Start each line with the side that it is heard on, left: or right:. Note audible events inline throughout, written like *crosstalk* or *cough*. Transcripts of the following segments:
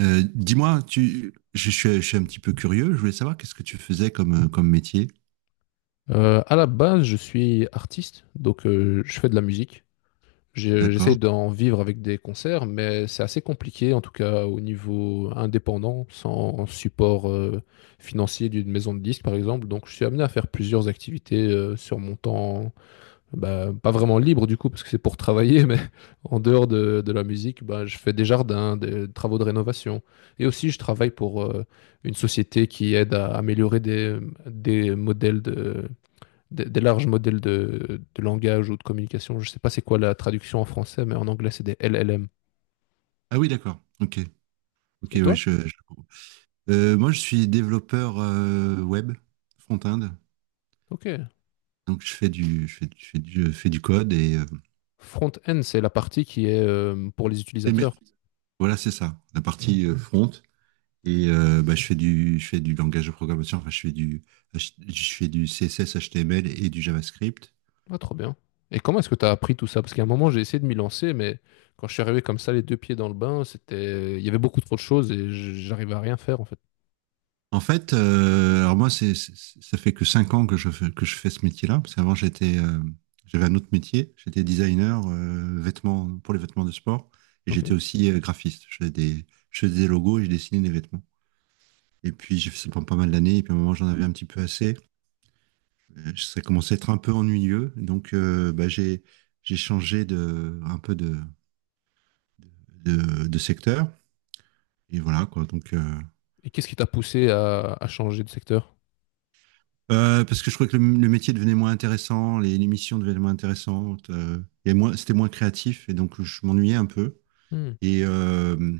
right: Dis-moi, tu, je suis un petit peu curieux. Je voulais savoir qu'est-ce que tu faisais comme métier.
left: À la base, je suis artiste, donc je fais de la musique. J'essaye
right: D'accord.
left: d'en vivre avec des concerts, mais c'est assez compliqué, en tout cas au niveau indépendant, sans support financier d'une maison de disques, par exemple. Donc, je suis amené à faire plusieurs activités sur mon temps, bah, pas vraiment libre du coup, parce que c'est pour travailler, *laughs* mais en dehors de la musique, bah, je fais des jardins, des travaux de rénovation. Et aussi, je travaille pour une société qui aide à améliorer des modèles de des larges modèles de langage ou de communication. Je ne sais pas c'est quoi la traduction en français, mais en anglais, c'est des LLM.
right: Ah oui, d'accord. Ok. Ok,
left: Et
right: oui,
left: toi?
right: je comprends. Moi, je suis développeur web front-end.
left: Ok.
right: Donc, je fais du code.
left: Front-end, c'est la partie qui est pour les
right: Et mais-
left: utilisateurs.
right: voilà, c'est ça, la partie front. Et bah, je fais du langage de programmation. Enfin, je fais du CSS, HTML et du JavaScript.
left: Ah, trop bien. Et comment est-ce que tu as appris tout ça? Parce qu'à un moment, j'ai essayé de m'y lancer, mais quand je suis arrivé comme ça, les deux pieds dans le bain, c'était il y avait beaucoup trop de choses et j'arrivais à rien faire, en fait.
right: En fait, alors moi, ça fait que 5 ans que je fais ce métier-là, parce qu'avant, j'avais un autre métier. J'étais designer vêtements, pour les vêtements de sport, et
left: Ok.
right: j'étais aussi graphiste. Je faisais des logos et je dessinais des vêtements. Et puis, j'ai fait ça pendant pas mal d'années, et puis à un moment, j'en avais un petit peu assez. Ça commençait à être un peu ennuyeux, donc bah, j'ai changé un peu de secteur. Et voilà, quoi. Donc,
left: Et qu'est-ce qui t'a poussé à changer de secteur?
right: Parce que je trouvais que le métier devenait moins intéressant, les émissions devenaient moins intéressantes, c'était moins créatif, et donc je m'ennuyais un peu.
left: Hmm.
right: Et, euh,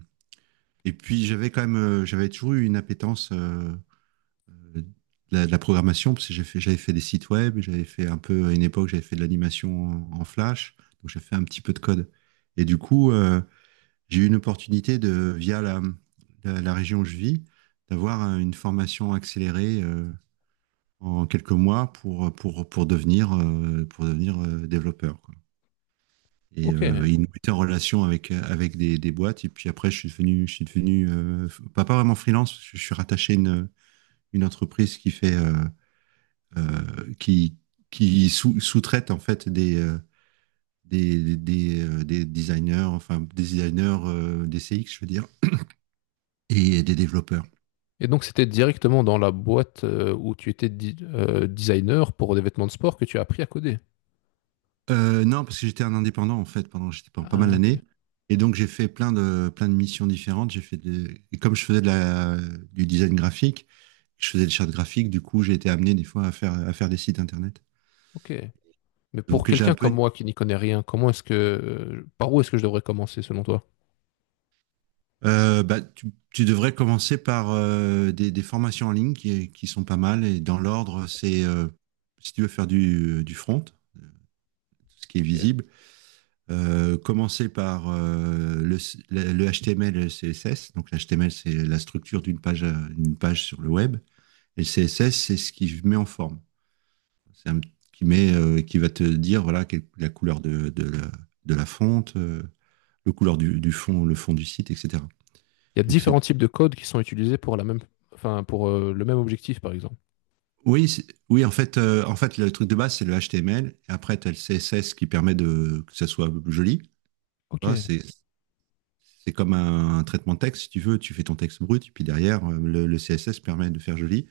right: et puis j'avais quand même, j'avais toujours eu une appétence euh, de, de la programmation, parce que j'avais fait des sites web, j'avais fait un peu, à une époque, j'avais fait de l'animation en Flash, donc j'ai fait un petit peu de code. Et du coup, j'ai eu une opportunité de, via la région où je vis, d'avoir une formation accélérée en quelques mois pour devenir développeur, quoi. Et
left: Ok.
right: euh, il nous mettait en relation avec des boîtes. Et puis après, je suis devenu pas vraiment freelance, parce que je suis rattaché à une entreprise qui fait, euh, qui, qui sous-traite en fait des designers, enfin des designers des CX, je veux dire, et des développeurs.
left: Et donc, c'était directement dans la boîte où tu étais designer pour des vêtements de sport que tu as appris à coder.
right: Non, parce que j'étais un indépendant en fait pendant j'étais pendant pas mal
left: Ah,
right: d'années.
left: ok.
right: Et donc j'ai fait plein de missions différentes. Et comme je faisais du design graphique, je faisais des chartes graphiques. Du coup, j'ai été amené des fois à faire des sites internet.
left: Ok. Mais pour
right: Donc j'ai un
left: quelqu'un
right: peu
left: comme
right: une-
left: moi qui n'y connaît rien, comment est-ce que, par où est-ce que je devrais commencer selon toi?
right: Bah, tu devrais commencer par des formations en ligne qui sont pas mal. Et dans l'ordre, c'est si tu veux faire du front, tout ce qui est
left: Ok. Il
right: visible. Commencer par le HTML et le CSS. Donc, l'HTML, c'est la structure d'une page, une page sur le web. Et le CSS, c'est ce qui met en forme. C'est un, qui met, Qui va te dire, voilà, la couleur de la fonte, le couleur du fond, le fond du site, etc.
left: y a
right: Donc, c'est,
left: différents types de codes qui sont utilisés pour la même, enfin, pour le même objectif, par exemple.
right: oui, en fait, le truc de base, c'est le HTML. Et après, tu as le CSS qui permet de, que ça soit joli.
left: Ok.
right: Ça, c'est comme un traitement de texte, si tu veux. Tu fais ton texte brut, puis derrière, le CSS permet de faire joli.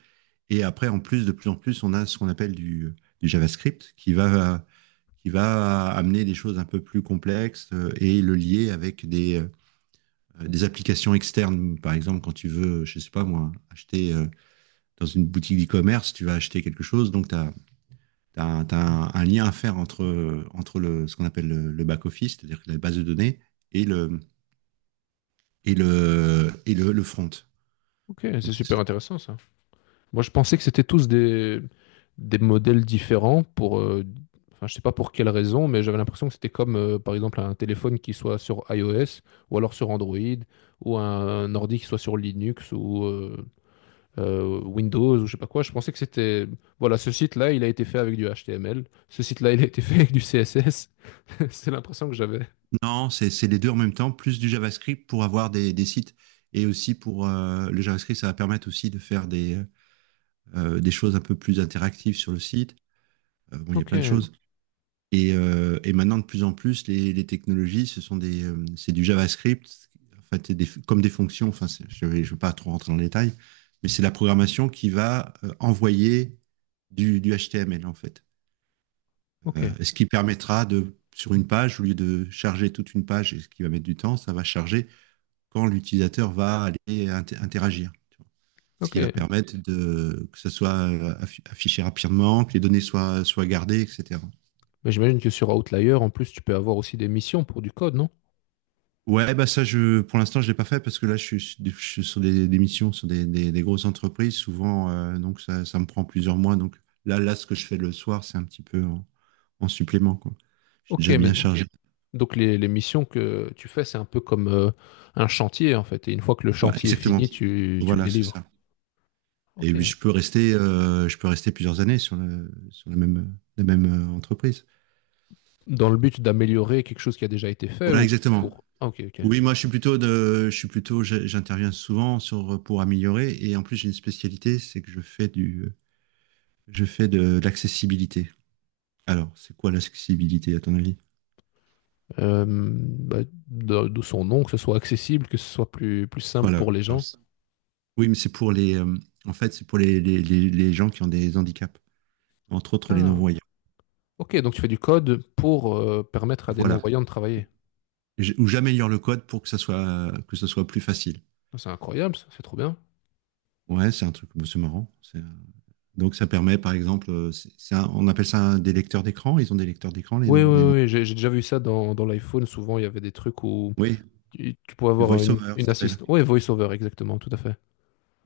right: Et après, en plus, de plus en plus, on a ce qu'on appelle du JavaScript qui va amener des choses un peu plus complexes et le lier avec des applications externes. Par exemple, quand tu veux, je sais pas moi, acheter dans une boutique d'e-commerce, tu vas acheter quelque chose, donc t'as un lien à faire entre le, ce qu'on appelle le back-office, c'est-à-dire la base de données, et le front.
left: Ok, c'est
right: Donc c'est
left: super
right: ça.
left: intéressant ça. Moi, je pensais que c'était tous des modèles différents pour, enfin, je sais pas pour quelle raison, mais j'avais l'impression que c'était comme, par exemple, un téléphone qui soit sur iOS ou alors sur Android ou un, ordi qui soit sur Linux ou, Windows ou je sais pas quoi. Je pensais que c'était Voilà, ce site-là, il a été fait avec du HTML. Ce site-là, il a été *laughs* fait avec du CSS. *laughs* C'est l'impression que j'avais.
right: Non, c'est les deux en même temps, plus du JavaScript pour avoir des sites et aussi pour le JavaScript, ça va permettre aussi de faire des choses un peu plus interactives sur le site. Bon, il y a
left: Ok,
right: plein de choses. Et maintenant, de plus en plus, les technologies, c'est du JavaScript, en fait, c'est des, comme des fonctions. Enfin, je vais pas trop rentrer dans le détail, mais c'est la programmation qui va envoyer du HTML en fait.
left: ok,
right: Est ce qui permettra de, sur une page, au lieu de charger toute une page, et ce qui va mettre du temps, ça va charger quand l'utilisateur va aller interagir. Tu vois. Ce qui va
left: ok.
right: permettre de, que ça soit affiché rapidement, que les données soient gardées, etc.
left: Mais j'imagine que sur Outlier, en plus, tu peux avoir aussi des missions pour du code, non?
right: Ouais, bah ça, pour l'instant, je l'ai pas fait parce que là, je suis sur des missions, sur des grosses entreprises. Souvent, donc ça me prend plusieurs mois. Donc là, ce que je fais le soir, c'est un petit peu en supplément. Quoi. Je suis
left: Ok,
right: déjà
left: mais
right: bien chargé.
left: Donc les missions que tu fais, c'est un peu comme un chantier, en fait. Et une fois que le
right: Ouais,
left: chantier est
right: exactement.
left: fini, tu le
right: Voilà, c'est
left: délivres.
right: ça. Et
left: Ok.
right: oui, je peux rester plusieurs années sur la même entreprise.
left: Dans le but d'améliorer quelque chose qui a déjà été fait
right: Voilà,
left: ou
right: exactement.
left: pour Ah, ok, ok.
right: Oui, moi, je suis plutôt de, je suis plutôt, je- j'interviens souvent pour améliorer. Et en plus, j'ai une spécialité, c'est que je fais de l'accessibilité. Alors, c'est quoi l'accessibilité, à ton avis?
left: Bah, de son nom, que ce soit accessible, que ce soit plus, plus simple
right: Voilà.
left: pour les gens.
right: Oui, mais en fait, c'est pour les gens qui ont des handicaps, entre autres les
left: Ah,
right: non-voyants.
left: ok, donc tu fais du code pour permettre à des
right: Voilà.
left: non-voyants de travailler.
right: Ou j'améliore le code pour que ça soit plus facile.
left: Ah, c'est incroyable, ça, c'est trop bien.
right: Ouais, c'est un truc, bon, c'est marrant. Donc ça permet, par exemple, on appelle ça des lecteurs d'écran. Ils ont des lecteurs d'écran, les
left: Oui,
right: noms, les
left: oui,
right: noms.
left: oui, j'ai déjà vu ça dans l'iPhone. Souvent, il y avait des trucs où
right: Oui,
left: tu pouvais
right: du
left: avoir
right: voice-over ça
left: une
right: s'appelle.
left: assistante. Oui, VoiceOver, exactement, tout à fait.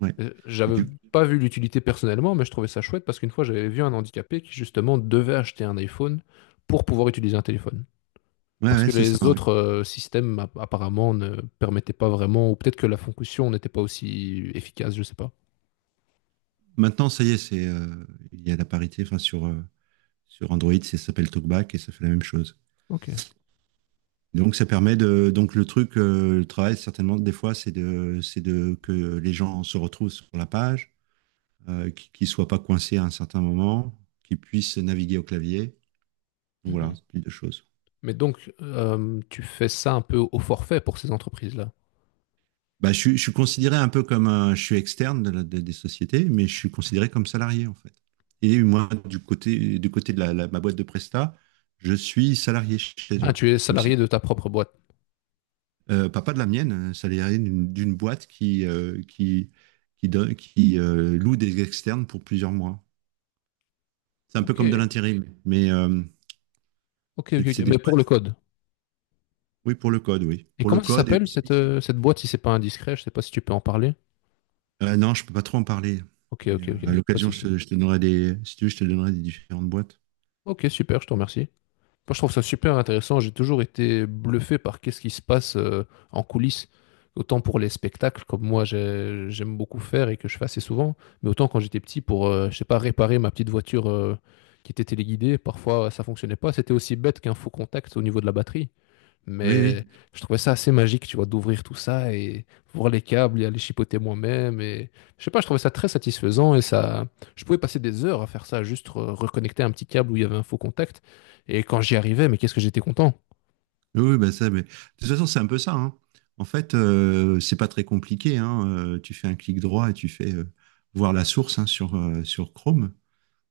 right: Ouais. Et
left: J'avais
right: du...
left: pas vu l'utilité personnellement, mais je trouvais ça chouette parce qu'une fois, j'avais vu un handicapé qui, justement, devait acheter un iPhone pour pouvoir utiliser un téléphone.
right: ouais,
left: Parce
right: ouais,
left: que
right: c'est ça.
left: les
right: Ouais.
left: autres systèmes apparemment ne permettaient pas vraiment, ou peut-être que la fonction n'était pas aussi efficace, je sais pas.
right: Maintenant, ça y est, c'est il y a la parité. Enfin, sur Android, ça s'appelle TalkBack et ça fait la même chose.
left: Ok.
right: Donc ça permet de donc le truc, le travail certainement des fois, c'est de que les gens se retrouvent sur la page, qu'ils soient pas coincés à un certain moment, qu'ils puissent naviguer au clavier. Donc,
left: Mhm.
right: voilà, ce type de choses.
left: Mais donc, tu fais ça un peu au forfait pour ces entreprises-là.
right: Bah, je suis considéré un peu je suis externe des sociétés, mais je suis considéré comme salarié en fait. Et moi, du côté de ma boîte de Presta, je suis salarié chez
left: Ah,
right: eux.
left: tu es
right: Je suis comme si,
left: salarié de ta propre boîte.
right: pas, pas de la mienne, salarié d'une boîte qui loue des externes pour plusieurs mois. C'est un peu
left: Ok,
right: comme de l'intérim, mais
left: ok, ok.
right: c'est
left: Ok.
right: c'est des
left: Mais pour le
right: boîtes.
left: code.
right: Oui, pour le code, oui.
left: Et
right: Pour le
left: comment ça
right: code et
left: s'appelle cette,
right: aussi,
left: cette boîte si c'est pas indiscret? Je sais pas si tu peux en parler.
right: Non, je peux pas trop en parler.
left: Ok,
right: Mais,
left: ok, ok.
right: à
left: Pas de
right: l'occasion,
left: souci.
right: je te donnerai des, si tu veux, je te donnerai des différentes boîtes.
left: Ok, super, je te remercie. Moi, je trouve ça super intéressant. J'ai toujours été bluffé par qu'est-ce qui se passe en coulisses, autant pour les spectacles, comme moi j'aime beaucoup faire et que je fais assez souvent, mais autant quand j'étais petit pour, je sais pas, réparer ma petite voiture qui était téléguidée. Parfois, ça fonctionnait pas. C'était aussi bête qu'un faux contact au niveau de la batterie.
right: Oui, oui,
left: Mais je trouvais ça assez magique, tu vois, d'ouvrir tout ça et voir les câbles et aller chipoter moi-même. Et je sais pas, je trouvais ça très satisfaisant et ça, je pouvais passer des heures à faire ça, juste reconnecter un petit câble où il y avait un faux contact. Et quand j'y arrivais, mais qu'est-ce que j'étais content.
right: oui, oui, bah ça, mais de toute façon, c'est un peu ça, hein. En fait, c'est pas très compliqué, hein. Tu fais un clic droit et tu fais voir la source, hein, sur Chrome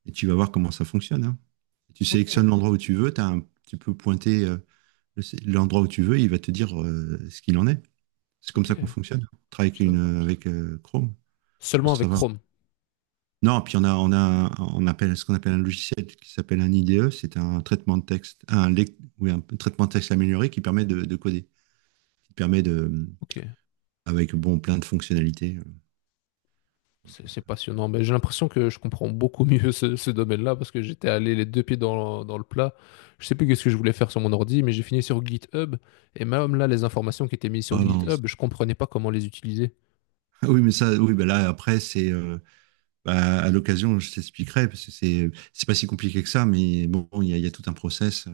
right: et tu vas voir comment ça fonctionne, hein. Tu
left: Ok,
right: sélectionnes l'endroit où tu veux, tu as un petit peu pointé le- l'endroit où tu veux, il va te dire ce qu'il en est. C'est comme
left: ok,
right: ça qu'on fonctionne. On travaille
left: je
right: avec,
left: savais pas.
right: une, avec euh, Chrome, faut
left: Seulement avec
right: savoir.
left: Chrome.
right: Non, puis on a, un- on appelle ce qu'on appelle un logiciel qui s'appelle un IDE, c'est un traitement de texte, oui, un traitement de texte amélioré qui permet de coder, qui permet de,
left: Ok.
right: avec bon, plein de fonctionnalités. Donc,
left: C'est
right: euh,
left: passionnant. Mais j'ai l'impression que je comprends beaucoup mieux ce, ce domaine-là parce que j'étais allé les deux pieds dans, dans le plat. Je sais plus qu'est-ce que je voulais faire sur mon ordi, mais j'ai fini sur GitHub. Et même là, les informations qui étaient mises sur
right: parlant-
left: GitHub, je comprenais pas comment les utiliser.
right: Ah oui, mais ça, oui, bah là, après, c'est, bah, à l'occasion, je t'expliquerai, parce que c'est pas si compliqué que ça, mais bon, il y a tout un process.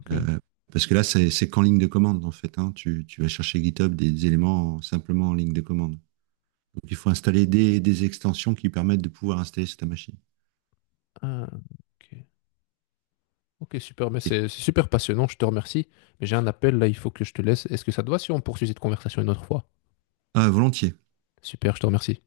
left: Ok.
right: Euh, Parce que là, c'est qu'en ligne de commande, en fait, hein. Tu vas chercher GitHub des éléments simplement en ligne de commande. Donc, il faut installer des extensions qui permettent de pouvoir installer sur ta machine.
left: Ah, ok. Ok, super. Mais
right: Et-
left: c'est super passionnant. Je te remercie. Mais j'ai un appel là, il faut que je te laisse. Est-ce que ça te va si on poursuit cette conversation une autre fois?
right: ah, volontiers.
left: Super, je te remercie.